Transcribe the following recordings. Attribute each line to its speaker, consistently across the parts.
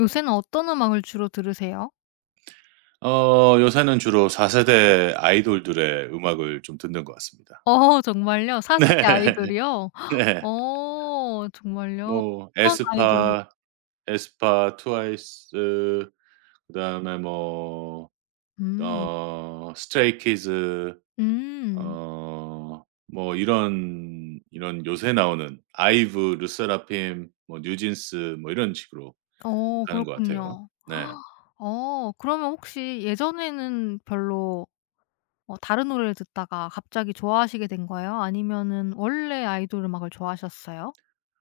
Speaker 1: 요새는 어떤 음악을 주로 들으세요?
Speaker 2: 요새는 주로 4 세대 아이돌들의 음악을 좀 듣는 것 같습니다.
Speaker 1: 어 정말요? 4
Speaker 2: 네.
Speaker 1: 세대 아이돌이요?
Speaker 2: 네.
Speaker 1: 어 정말요?
Speaker 2: 뭐
Speaker 1: 어떤 아이돌.
Speaker 2: 에스파, 트와이스. 그다음에 뭐
Speaker 1: 음.
Speaker 2: 스트레이 키즈.
Speaker 1: 음.
Speaker 2: 어 뭐 이런 요새 나오는 아이브, 르세라핌, 뭐 뉴진스 뭐 이런 식으로
Speaker 1: 어
Speaker 2: 가는 것 같아요.
Speaker 1: 그렇군요.
Speaker 2: 네.
Speaker 1: 어 그러면 혹시 예전에는 별로 어 다른 노래를 듣다가 갑자기 좋아하시게 된 거예요? 아니면은 원래 아이돌 음악을 좋아하셨어요?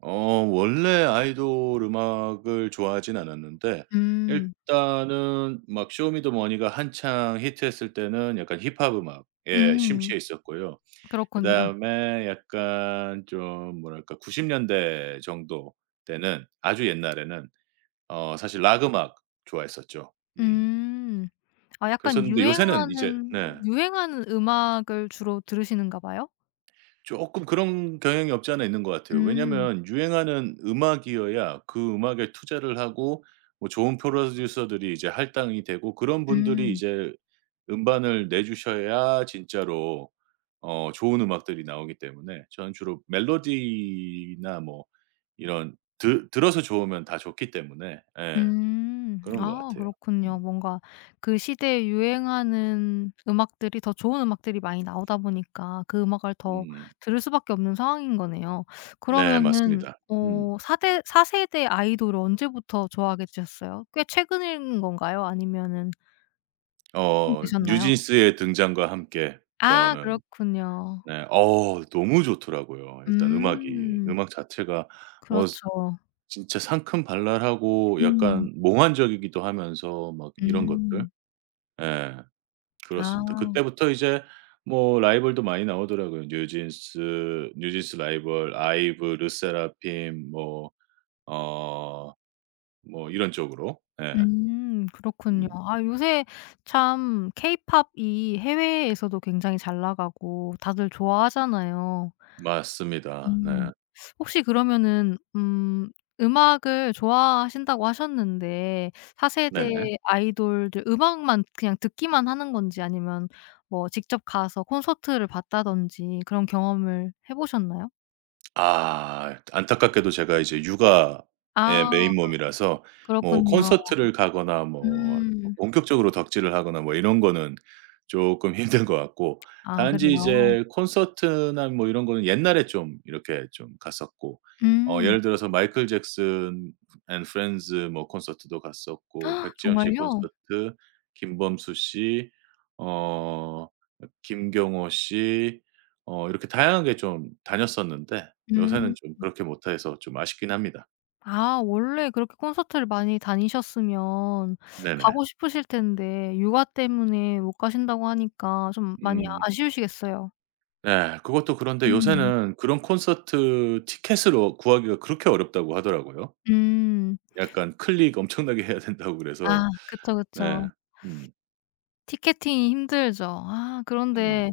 Speaker 2: 어 원래 아이돌 음악을 좋아하진 않았는데
Speaker 1: 음.
Speaker 2: 일단은 막 쇼미더머니가 한창 히트했을 때는 약간 힙합 음악에
Speaker 1: 음.
Speaker 2: 심취해 있었고요.
Speaker 1: 그렇군요.
Speaker 2: 그다음에 약간 좀 뭐랄까 90 년대 정도 때는 아주 옛날에는 사실 락 음악 좋아했었죠. 음.
Speaker 1: 음. 아
Speaker 2: 그래서
Speaker 1: 약간
Speaker 2: 근데 요새는 이제.
Speaker 1: 유행하는
Speaker 2: 네.
Speaker 1: 유행하는 음악을 주로 들으시는가 봐요?
Speaker 2: 쪼끔 그런 경향이 없지 않아 있는 것 같아요.
Speaker 1: 음.
Speaker 2: 왜냐면 유행하는 음악이어야 그 음악에 투자를 하고 뭐 좋은 프로듀서들이 이제 할당이 되고 그런 분들이
Speaker 1: 음.
Speaker 2: 이제 음반을 내주셔야 진짜로 좋은 음악들이 나오기 때문에 저는 주로 멜로디나 뭐 이런 드 들어서 좋으면 다 좋기 때문에 예
Speaker 1: 음.
Speaker 2: 그런 것
Speaker 1: 아
Speaker 2: 같아요.
Speaker 1: 그렇군요.
Speaker 2: 음.
Speaker 1: 뭔가 그 시대에 유행하는 음악들이 더 좋은 음악들이 많이 나오다 보니까 그 음악을 더
Speaker 2: 음.
Speaker 1: 들을 수밖에 없는 상황인 거네요.
Speaker 2: 네
Speaker 1: 그러면은
Speaker 2: 맞습니다. 음.
Speaker 1: 어 사대4 세대 아이돌을 언제부터 좋아하게 되셨어요? 꽤 최근인 건가요? 아니면은 좀 되셨나요?
Speaker 2: 뉴진스의 등장과 함께
Speaker 1: 아
Speaker 2: 저는.
Speaker 1: 그렇군요.
Speaker 2: 네. 너무 좋더라고요. 일단 음악이.
Speaker 1: 음.
Speaker 2: 음악 자체가 뭐
Speaker 1: 그렇죠.
Speaker 2: 진짜 상큼발랄하고
Speaker 1: 음.
Speaker 2: 약간 몽환적이기도 하면서 막 이런 것들.
Speaker 1: 음.
Speaker 2: 예. 그렇습니다.
Speaker 1: 아.
Speaker 2: 그때부터 이제 뭐 라이벌도 많이 나오더라고요. 뉴진스, 뉴진스 라이벌, 아이브, 르세라핌 뭐 어 뭐 이런 쪽으로. 예.
Speaker 1: 그렇군요.
Speaker 2: 음.
Speaker 1: 아 요새 참 케이팝이 해외에서도 굉장히 잘 나가고 다들 좋아하잖아요.
Speaker 2: 맞습니다. 네.
Speaker 1: 음. 혹시 그러면은 음악을 좋아하신다고 하셨는데 4 세대
Speaker 2: 네네.
Speaker 1: 아이돌들 음악만 그냥 듣기만 하는 건지 아니면 뭐 직접 가서 콘서트를 봤다든지 그런 경험을 해 보셨나요?
Speaker 2: 아 안타깝게도 제가 이제 육아의 메인
Speaker 1: 아
Speaker 2: 몸이라서 뭐
Speaker 1: 그렇군요.
Speaker 2: 콘서트를 가거나 뭐
Speaker 1: 음.
Speaker 2: 본격적으로 덕질을 하거나 뭐 이런 거는 쪼끔 힘든 것 같고
Speaker 1: 아
Speaker 2: 단지
Speaker 1: 그래요?
Speaker 2: 이제 콘서트나 뭐 이런 거는 옛날에 좀 이렇게 좀 갔었고
Speaker 1: 음.
Speaker 2: 예를 들어서 마이클 잭슨 앤 프렌즈 뭐 콘서트도 갔었고 백지영 씨 콘서트,
Speaker 1: 정말요?
Speaker 2: 김범수 씨, 어 김경호 씨, 이렇게 다양하게 좀 다녔었는데 요새는
Speaker 1: 음.
Speaker 2: 좀 그렇게 못해서 좀 아쉽긴 합니다.
Speaker 1: 아 원래 그렇게 콘서트를 많이 다니셨으면
Speaker 2: 네네.
Speaker 1: 가고 싶으실 텐데 육아 때문에 못 가신다고 하니까 좀 많이 아
Speaker 2: 음.
Speaker 1: 아쉬우시겠어요.
Speaker 2: 네. 그것도 그런데
Speaker 1: 음.
Speaker 2: 요새는 그런 콘서트 티켓으로 구하기가 그렇게 어렵다고 하더라고요.
Speaker 1: 음.
Speaker 2: 약간 클릭 엄청나게 해야 된다고
Speaker 1: 아
Speaker 2: 그래서.
Speaker 1: 그쵸,
Speaker 2: 네.
Speaker 1: 그쵸.
Speaker 2: 음.
Speaker 1: 티켓팅이 힘들죠. 아
Speaker 2: 음.
Speaker 1: 그런데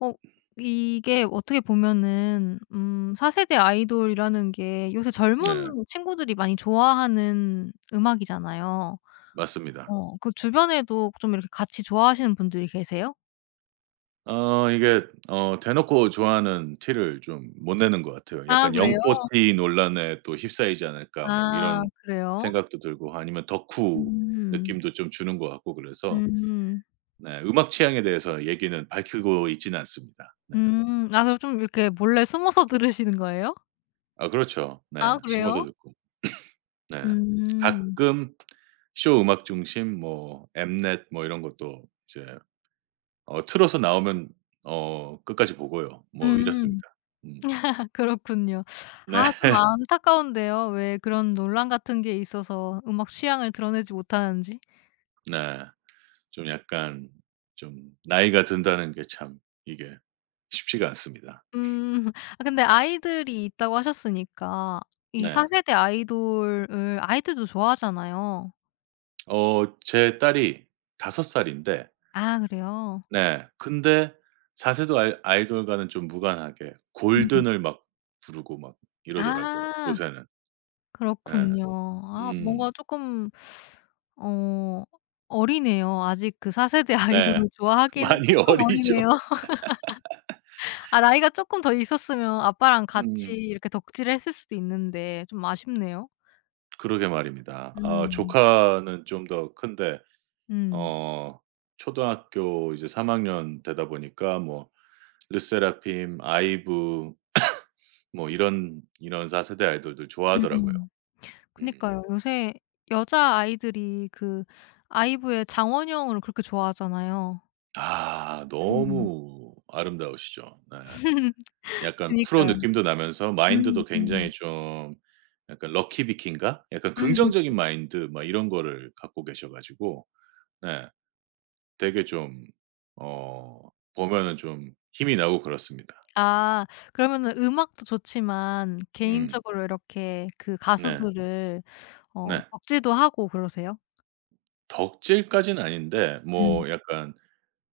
Speaker 1: 어 이게 어떻게 보면은 4 세대 아이돌이라는 게 요새
Speaker 2: 네.
Speaker 1: 젊은 친구들이 많이 좋아하는 음악이잖아요.
Speaker 2: 맞습니다.
Speaker 1: 어 그 주변에도 좀 이렇게 같이 좋아하시는 분들이 계세요?
Speaker 2: 이게 대놓고 좋아하는 티를 좀 못 내는 것 같아요.
Speaker 1: 아
Speaker 2: 약간
Speaker 1: 그래요?
Speaker 2: '영포티 논란에 또 휩싸이지 않을까.' 막
Speaker 1: 아
Speaker 2: 이런
Speaker 1: 그래요?
Speaker 2: 생각도 들고 아니면 덕후
Speaker 1: 음.
Speaker 2: 느낌도 좀 주는 것 같고 그래서.
Speaker 1: 음.
Speaker 2: 네. 음악 취향에 대해서 얘기는 밝히고 있지는 않습니다. 네.
Speaker 1: 음. 아 그럼 좀 이렇게 몰래 숨어서 들으시는 거예요?
Speaker 2: 아 그렇죠. 네.
Speaker 1: 아
Speaker 2: 숨어서
Speaker 1: 그래요?
Speaker 2: 듣고. 네.
Speaker 1: 음.
Speaker 2: 가끔 쇼 음악 중심 뭐 엠넷 뭐 이런 것도 이제 틀어서 나오면 끝까지 보고요. 뭐
Speaker 1: 음.
Speaker 2: 이렇습니다. 음.
Speaker 1: 아 그렇군요.
Speaker 2: 네.
Speaker 1: 아 좀 안타까운데요. 왜 그런 논란 같은 게 있어서 음악 취향을 드러내지 못하는지.
Speaker 2: 네. 좀 약간 좀 나이가 든다는 게 참 이게 쉽지가 않습니다.
Speaker 1: 음. 아 근데 아이들이 있다고 하셨으니까 이 4
Speaker 2: 네.
Speaker 1: 세대 아이돌을 아이들도 좋아하잖아요.
Speaker 2: 제 딸이 다섯 살인데.
Speaker 1: 아 그래요?
Speaker 2: 네. 근데 4 세대 아이돌과는 좀 무관하게
Speaker 1: 음.
Speaker 2: 골든을 막 부르고 막 이러더라고요
Speaker 1: 아.
Speaker 2: 요새는. 예.
Speaker 1: 그렇군요. 아
Speaker 2: 음.
Speaker 1: 뭔가 조금 어 어리네요. 아직 그 4 세대
Speaker 2: 네.
Speaker 1: 아이돌을 좋아하기에는
Speaker 2: 많이
Speaker 1: 조금
Speaker 2: 어리죠.
Speaker 1: 어리네요. 아 나이가 조금 더 있었으면 아빠랑 같이
Speaker 2: 음.
Speaker 1: 이렇게 덕질을 했을 수도 있는데 좀 아쉽네요.
Speaker 2: 그러게 말입니다. 아
Speaker 1: 음.
Speaker 2: 조카는 좀 더 큰데
Speaker 1: 음.
Speaker 2: 어 초등학교 이제 3 학년 되다 보니까 뭐 르세라핌, 아이브 뭐 이런 4 세대 아이돌들 좋아하더라고요.
Speaker 1: 음음.
Speaker 2: 음.
Speaker 1: 그니까요. 요새 여자아이들이 그 아이브의 장원영을 그렇게 좋아하잖아요.
Speaker 2: 아
Speaker 1: 음.
Speaker 2: 너무 아름다우시죠. 네. 약간 프로
Speaker 1: 그니까요.
Speaker 2: 느낌도 나면서 마인드도
Speaker 1: 음음.
Speaker 2: 굉장히 좀 약간 럭키비키인가? 약간
Speaker 1: 음음.
Speaker 2: 긍정적인 마인드 막 이런 거를 갖고 계셔 가지고 네 되게 좀 어 보면은 좀 힘이 나고 그렇습니다.
Speaker 1: 아 그러면은 음악도 좋지만
Speaker 2: 음.
Speaker 1: 개인적으로 이렇게 그
Speaker 2: 네.
Speaker 1: 가수들을 어
Speaker 2: 네.
Speaker 1: 덕질도 하고 그러세요?
Speaker 2: 덕질까지는 아닌데
Speaker 1: 음.
Speaker 2: 뭐 약간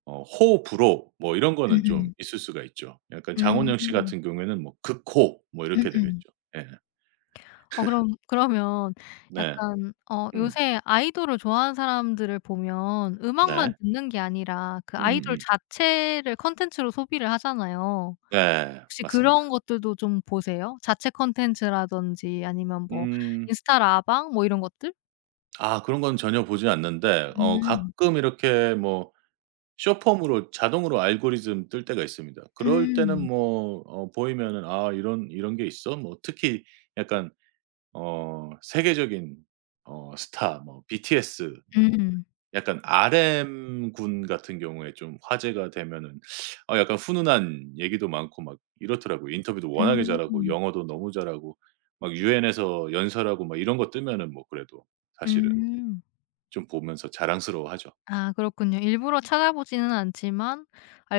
Speaker 2: 호불호 뭐 이런 거는 좀
Speaker 1: 음음.
Speaker 2: 있을 수가 있죠. 약간 장원영 씨
Speaker 1: 음.
Speaker 2: 같은 경우에는 뭐 극호 뭐 이렇게
Speaker 1: 음음.
Speaker 2: 되겠죠. 예.
Speaker 1: 어 그럼 그러면
Speaker 2: 네.
Speaker 1: 약간 어
Speaker 2: 음.
Speaker 1: 요새 아이돌을 좋아하는 사람들을 보면 음악만
Speaker 2: 네.
Speaker 1: 듣는 게 아니라 그 아이돌
Speaker 2: 음음.
Speaker 1: 자체를 콘텐츠로 소비를 하잖아요.
Speaker 2: 네.
Speaker 1: 혹시 그런
Speaker 2: 맞습니다.
Speaker 1: 것들도 좀 보세요? 자체 콘텐츠라든지 아니면 뭐
Speaker 2: 음.
Speaker 1: 인스타 라방 뭐 이런 것들?
Speaker 2: 아 그런 건 전혀 보지 않는데
Speaker 1: 음.
Speaker 2: 가끔 이렇게 뭐 숏폼으로 자동으로 알고리즘 뜰 때가 있습니다. 그럴 때는
Speaker 1: 음.
Speaker 2: 뭐 보이면은 '아 이런 이런 게 있어?' 뭐 특히 약간 세계적인 스타 뭐 BTS 뭐
Speaker 1: 음.
Speaker 2: 약간 RM군 같은 경우에 좀 화제가 되면은 약간 훈훈한 얘기도 많고 막 이렇더라고요. 인터뷰도 워낙에 잘하고
Speaker 1: 음.
Speaker 2: 영어도 너무 잘하고 막 UN에서 연설하고 막 이런 거 뜨면은 뭐 그래도 사실은.
Speaker 1: 음.
Speaker 2: 좀 보면서 자랑스러워하죠.
Speaker 1: 아 그렇군요. 일부러 찾아보지는 않지만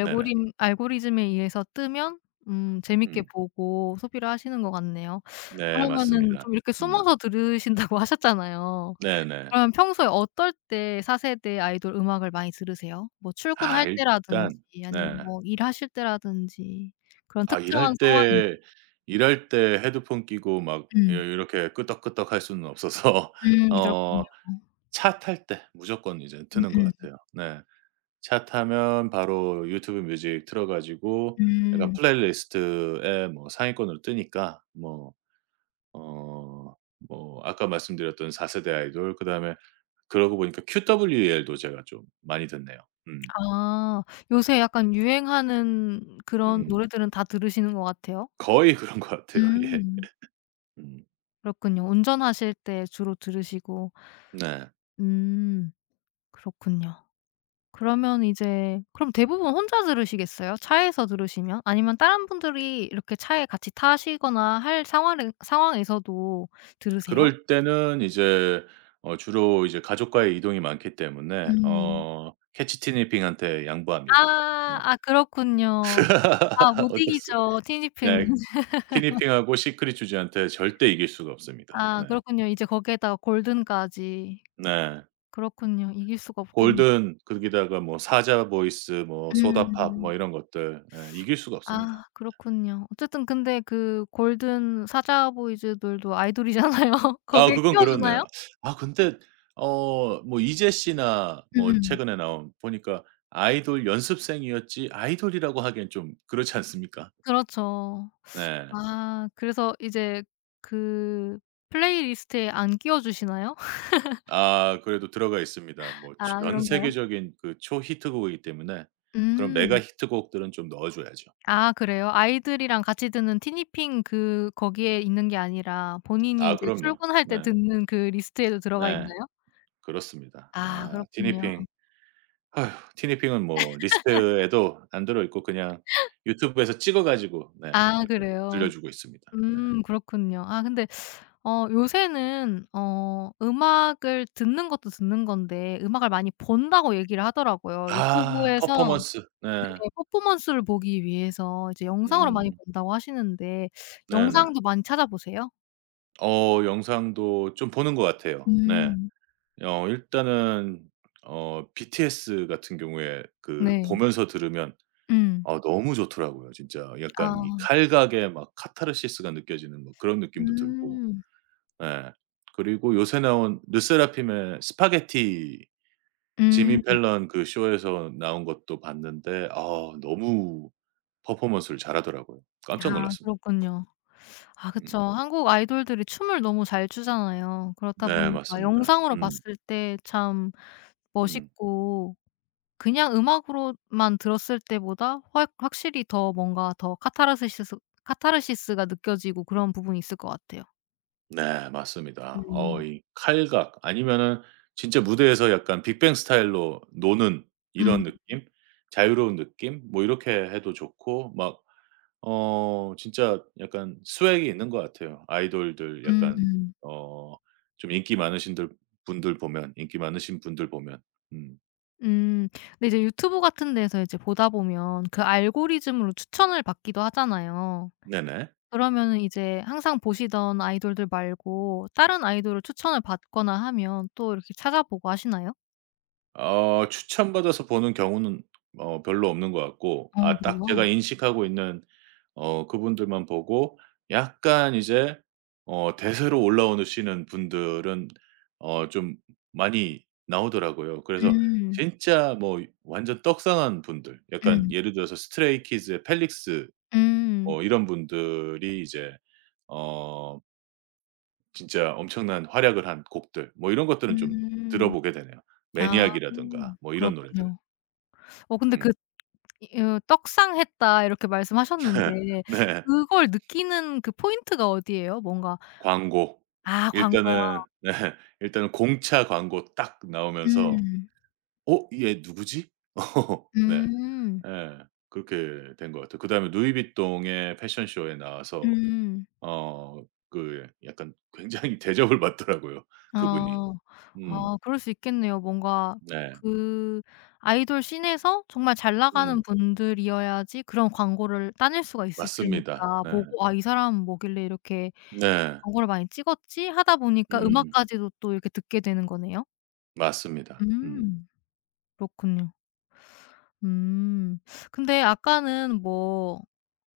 Speaker 2: 네네.
Speaker 1: 알고리즘에 의해서 뜨면 재밌게
Speaker 2: 음.
Speaker 1: 보고 소비를 하시는 것 같네요.
Speaker 2: 네
Speaker 1: 그러면은
Speaker 2: 맞습니다.
Speaker 1: 좀 이렇게
Speaker 2: 음.
Speaker 1: 숨어서 들으신다고 하셨잖아요.
Speaker 2: 네네.
Speaker 1: 그러면 평소에 어떨 때 4 세대 아이돌 음악을 많이 들으세요? 뭐
Speaker 2: 아
Speaker 1: 출근할 때라든지
Speaker 2: 일단 네.
Speaker 1: 아니면 뭐 일하실 때라든지 그런
Speaker 2: 아
Speaker 1: 특정한 상황이.
Speaker 2: 일할 때 헤드폰 끼고 막 이
Speaker 1: 음.
Speaker 2: 이렇게 끄덕끄덕 할 수는 없어서
Speaker 1: 그렇군요.
Speaker 2: 어 차 탈 때 무조건 이제 트는 것
Speaker 1: 음음.
Speaker 2: 같아요. 네. 차 타면 바로 유튜브 뮤직 틀어 가지고
Speaker 1: 음.
Speaker 2: 약간
Speaker 1: 음.
Speaker 2: 플레이리스트에 뭐 상위권으로 뜨니까 뭐 어 뭐 아까 말씀드렸던 4 세대 아이돌 그다음에 그러고 보니까 QWER도 제가 좀 많이 듣네요. 음.
Speaker 1: 아. 요새 약간 유행하는 그런
Speaker 2: 음.
Speaker 1: 노래들은 다 들으시는 것 같아요?
Speaker 2: 거의 그런 것 같아요. 예.
Speaker 1: 음.
Speaker 2: 음.
Speaker 1: 그렇군요. 운전하실 때 주로 들으시고.
Speaker 2: 네.
Speaker 1: 음. 그렇군요. 그러면 이제 그럼 대부분 혼자 들으시겠어요? 차에서 들으시면? 아니면 다른 분들이 이렇게 차에 같이 타시거나 할 상황에 상황에서도 들으세요?
Speaker 2: 그럴 때는 이제 주로 이제 가족과의 이동이 많기 때문에
Speaker 1: 음.
Speaker 2: 캐치 티니핑한테 양보합니다.
Speaker 1: 아.
Speaker 2: 네.
Speaker 1: 아 그렇군요. 아 못
Speaker 2: 어쩔 수.
Speaker 1: 이기죠 티니핑은.
Speaker 2: 네. 티니핑하고 시크릿 주지한테 절대 이길 수가 없습니다.
Speaker 1: 아
Speaker 2: 네.
Speaker 1: 그렇군요. 이제 거기에다가 골든까지.
Speaker 2: 네.
Speaker 1: 그렇군요. 이길 수가 없겠네요.
Speaker 2: 골든 거기다가 뭐 사자 보이스 뭐 소다팝 뭐
Speaker 1: 음.
Speaker 2: 이런 것들 예 이길 수가 없습니다.
Speaker 1: 아 그렇군요. 어쨌든 근데 그 골든 사자보이즈들도 아이돌이잖아요.
Speaker 2: 아
Speaker 1: 거기에
Speaker 2: 그건
Speaker 1: 끼워
Speaker 2: 그렇네요.
Speaker 1: 주나요?
Speaker 2: 아 근데 뭐 이재 씨나 뭐
Speaker 1: 음음.
Speaker 2: 최근에 나온 보니까 아이돌 연습생이었지 아이돌이라고 하기엔 좀 그렇지 않습니까?
Speaker 1: 그렇죠.
Speaker 2: 네.
Speaker 1: 아 그래서 이제 그 플레이리스트에 안 끼워 주시나요?
Speaker 2: 아 그래도 들어가 있습니다. 뭐
Speaker 1: 아
Speaker 2: 전
Speaker 1: 그런가요?
Speaker 2: 세계적인 그 초히트곡이기 때문에 그런 메가
Speaker 1: 음.
Speaker 2: 히트곡들은 좀 넣어 줘야죠.
Speaker 1: 아 그래요? 아이들이랑 같이 듣는 티니핑 그 거기에 있는 게 아니라 본인이
Speaker 2: 아
Speaker 1: 이제
Speaker 2: 그럼요.
Speaker 1: 출근할 때
Speaker 2: 네.
Speaker 1: 듣는 그 리스트에도 들어가
Speaker 2: 네.
Speaker 1: 있나요?
Speaker 2: 그렇습니다.
Speaker 1: 아
Speaker 2: 아
Speaker 1: 그렇군요.
Speaker 2: 티니핑 아휴. 티니핑은 뭐 리스트에도 안 들어 있고 그냥 유튜브에서 찍어 가지고 네
Speaker 1: 아
Speaker 2: 그렇게
Speaker 1: 그래요?
Speaker 2: 들려주고 있습니다. 네.
Speaker 1: 그렇군요. 아 근데 어 요새는 어 음악을 듣는 것도 듣는 건데 음악을 많이 본다고 얘기를 하더라고요.
Speaker 2: 아
Speaker 1: 유튜브에서
Speaker 2: 퍼포먼스.
Speaker 1: 네
Speaker 2: 네.
Speaker 1: 퍼포먼스를 보기 위해서 이제 영상으로 많이
Speaker 2: 음.
Speaker 1: 본다고 하시는데
Speaker 2: 네네.
Speaker 1: 영상도 많이 찾아보세요?
Speaker 2: 영상도 좀 보는 것 같아요. 네.
Speaker 1: 음.
Speaker 2: 일단은 BTS 같은 경우에 그
Speaker 1: 네.
Speaker 2: 보면서 들으면
Speaker 1: 음.
Speaker 2: 아 너무 좋더라고요. 진짜 약간 이
Speaker 1: 아
Speaker 2: 칼각에 막 카타르시스가 느껴지는 뭐 그런 느낌도 들고.
Speaker 1: 음.
Speaker 2: 예. 그리고 요새 나온 르세라핌의 스파게티
Speaker 1: 음.
Speaker 2: 지미 펠런 그 쇼에서 나온 것도 봤는데 아 너무 퍼포먼스를 잘하더라고요. 깜짝
Speaker 1: 아
Speaker 2: 놀랐습니다.
Speaker 1: 그렇군요. 아
Speaker 2: 음.
Speaker 1: 그쵸. 한국 아이돌들이 춤을 너무 잘 추잖아요. 그렇다
Speaker 2: 네
Speaker 1: 보니까
Speaker 2: 맞습니다.
Speaker 1: 영상으로
Speaker 2: 음.
Speaker 1: 봤을 때 참
Speaker 2: 음.
Speaker 1: 멋있고 그냥 음악으로만 들었을 때보다 확 확실히 더 뭔가 더 카타르시스 카타르시스가 느껴지고 그런 부분이 있을 것 같아요.
Speaker 2: 네 맞습니다. 어
Speaker 1: 음.
Speaker 2: 이 칼각 아니면은 진짜 무대에서 약간 빅뱅 스타일로 노는 이런
Speaker 1: 음
Speaker 2: 느낌? 자유로운 느낌? 뭐 이렇게 해도 좋고 막 진짜 약간 스웩이 있는 것 같아요. 아이돌들 약간
Speaker 1: 음.
Speaker 2: 어 좀 인기 많으신 분들 보면. 음.
Speaker 1: 음, 근데 이제 유튜브 같은 데서 이제 보다 보면 그 알고리즘으로 추천을 받기도 하잖아요.
Speaker 2: 네네.
Speaker 1: 그러면은 이제 항상 보시던 아이돌들 말고 다른 아이돌을 추천을 받거나 하면 또 이렇게 찾아보고 하시나요?
Speaker 2: 추천받아서 보는 경우는 별로 없는 것 같고
Speaker 1: 어
Speaker 2: 아 딱 제가
Speaker 1: 그래요?
Speaker 2: 인식하고 있는 그분들만 보고 약간 이제 대세로 올라오시는 분들은 좀 많이 나오더라고요. 그래서
Speaker 1: 음.
Speaker 2: 진짜 뭐 완전 떡상한 분들 약간
Speaker 1: 음.
Speaker 2: 예를 들어서 스트레이키즈의 펠릭스
Speaker 1: 음.
Speaker 2: 이런 분들이 이제 어 진짜 엄청난 활약을 한 곡들 뭐 이런 것들은 좀
Speaker 1: 음.
Speaker 2: 들어보게 되네요.
Speaker 1: 아
Speaker 2: 매니악이라든가 뭐 이런 노래들.
Speaker 1: 그렇군요. 어 근데 그
Speaker 2: 음.
Speaker 1: 이 어 "떡상했다." 이렇게 말씀하셨는데
Speaker 2: 네.
Speaker 1: 그걸 느끼는 그 포인트가 어디예요? 뭔가.
Speaker 2: 광고.
Speaker 1: 아 광고요.
Speaker 2: 일단은 네. 일단은 공차 광고 딱 나오면서
Speaker 1: 음.
Speaker 2: '어 얘 누구지?' 네.
Speaker 1: 음.
Speaker 2: 예. 그렇게 된 것 같아요. 그다음에 루이비통의 패션쇼에 나와서
Speaker 1: 음.
Speaker 2: 그 약간 굉장히 대접을 받더라고요, 그분이.
Speaker 1: 아.
Speaker 2: 음.
Speaker 1: 아 그럴 수 있겠네요. 뭔가
Speaker 2: 네.
Speaker 1: 그 아이돌 씬에서 정말 잘
Speaker 2: 음.
Speaker 1: 나가는 분들이어야지 그런 광고를 따낼 수가 있을
Speaker 2: 맞습니다.
Speaker 1: 테니까
Speaker 2: 네.
Speaker 1: 보고 '아 이 사람은 뭐길래 이렇게
Speaker 2: 네.
Speaker 1: 광고를 많이 찍었지?' 하다 보니까
Speaker 2: 음음음.
Speaker 1: 음악까지도 또 이렇게 듣게 되는 거네요.
Speaker 2: 맞습니다. 음.
Speaker 1: 음. 그렇군요. 음. 근데 아까는 뭐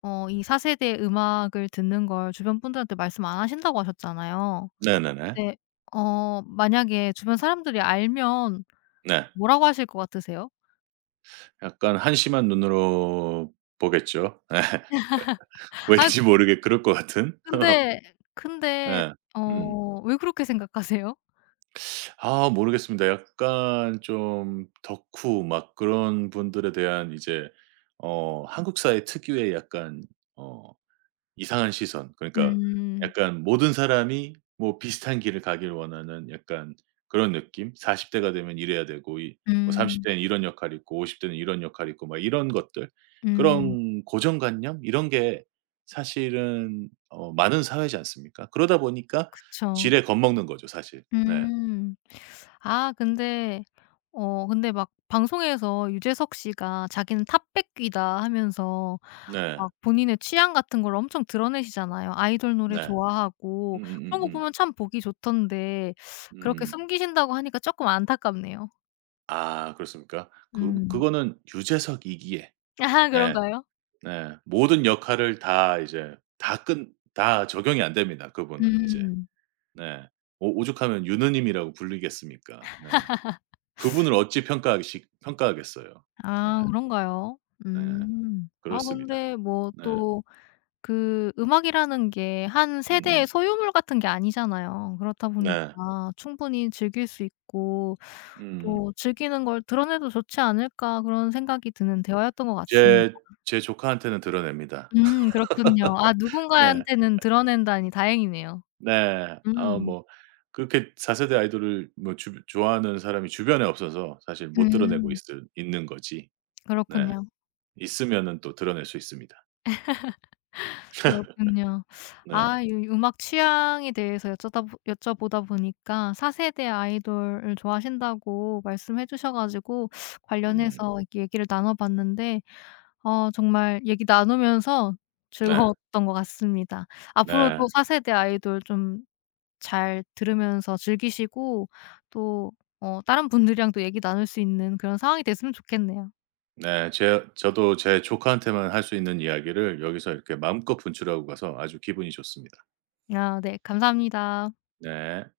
Speaker 1: 어 이 4 세대 음악을 듣는 걸 주변 분들한테 말씀 안 하신다고 하셨잖아요.
Speaker 2: 네네네.
Speaker 1: 네. 어 만약에 주변 사람들이 알면
Speaker 2: 네.
Speaker 1: 뭐라고 하실 것 같으세요?
Speaker 2: 약간 한심한 눈으로 보겠죠. 예.
Speaker 1: 아
Speaker 2: 왠지 모르게 그럴 것 같은.
Speaker 1: 근데 근데
Speaker 2: 예. 음.
Speaker 1: 어 왜 그렇게 생각하세요?
Speaker 2: 아 모르겠습니다. 약간 좀 덕후 막 그런 분들에 대한 이제 한국 사회 특유의 약간 어 이상한 시선 그러니까
Speaker 1: 음.
Speaker 2: 약간 모든 사람이 뭐 비슷한 길을 가길 원하는 약간 그런 느낌? 40 대가 되면 이래야 되고 이 뭐 30
Speaker 1: 음.
Speaker 2: 대는 이런 역할이 있고 50 대는 이런 역할이 있고 막 이런 것들.
Speaker 1: 음.
Speaker 2: 그런 고정관념 이런 게 사실은 많은 사회지 않습니까? 그러다 보니까
Speaker 1: 그쵸.
Speaker 2: 지레 겁먹는 거죠 사실. 네.
Speaker 1: 음. 아 근데 어 근데 막 방송에서 유재석 씨가 자기는 탑백귀다 하면서
Speaker 2: 네.
Speaker 1: 막 본인의 취향 같은 걸 엄청 드러내시잖아요. 아이돌 노래
Speaker 2: 네.
Speaker 1: 좋아하고 그런 거
Speaker 2: 음.
Speaker 1: 보면 참 보기 좋던데 그렇게
Speaker 2: 음.
Speaker 1: 숨기신다고 하니까 조금 안타깝네요.
Speaker 2: 아 그렇습니까? 그
Speaker 1: 음.
Speaker 2: 그거는 유재석이기에.
Speaker 1: 아
Speaker 2: 예.
Speaker 1: 그런가요?
Speaker 2: 네. 모든 역할을 다 이제 다 끈 다 적용이 안 됩니다 그분은 이제.
Speaker 1: 음.
Speaker 2: 네. 오 오죽하면 유느님이라고 불리겠습니까. 네. 그분을 어찌 평가하시 평가하겠어요. 네.
Speaker 1: 아 그런가요?
Speaker 2: 네.
Speaker 1: 음. 아
Speaker 2: 그렇습니다.
Speaker 1: 근데 뭐
Speaker 2: 네.
Speaker 1: 또 그 음악이라는 게 한 세대의
Speaker 2: 음음.
Speaker 1: 소유물 같은 게 아니잖아요. 그렇다
Speaker 2: 네.
Speaker 1: 보니까 충분히 즐길 수 있고
Speaker 2: 음음.
Speaker 1: 또 '즐기는 걸 드러내도 좋지 않을까.' 그런 생각이 드는 대화였던 것 같습니다.
Speaker 2: 제 제 조카한테는 드러냅니다.
Speaker 1: 그렇군요. 아
Speaker 2: 네.
Speaker 1: 누군가한테는 드러낸다니 다행이네요.
Speaker 2: 네. 아
Speaker 1: 음.
Speaker 2: 뭐 그렇게 4 세대 아이돌을 뭐 주 좋아하는 사람이 주변에 없어서 사실 못 드러내고
Speaker 1: 음.
Speaker 2: 있을 있는 거지. 네.
Speaker 1: 그렇군요.
Speaker 2: 있으면은 또 드러낼 수 있습니다.
Speaker 1: 그렇군요.
Speaker 2: 네.
Speaker 1: 아 이 음악 취향에 대해서 여쭤다 보 여쭤보다 보니까 4 세대 아이돌을 좋아하신다고 말씀해 주셔 가지고
Speaker 2: 음.
Speaker 1: 관련해서 이렇게 얘기를 나눠 봤는데 어 정말 얘기 나누면서
Speaker 2: 네.
Speaker 1: 즐거웠던 것 같습니다.
Speaker 2: 네.
Speaker 1: 앞으로도 4 세대 아이돌 좀 잘 들으면서 즐기시고 또 어 다른 분들이랑 또 얘기 나눌 수 있는 그런 상황이 됐으면 좋겠네요.
Speaker 2: 네. 제 저도 제 조카한테만 할 수 있는 이야기를 여기서 이렇게 마음껏 분출하고 가서 아주 기분이 좋습니다.
Speaker 1: 아 네 감사합니다.
Speaker 2: 네.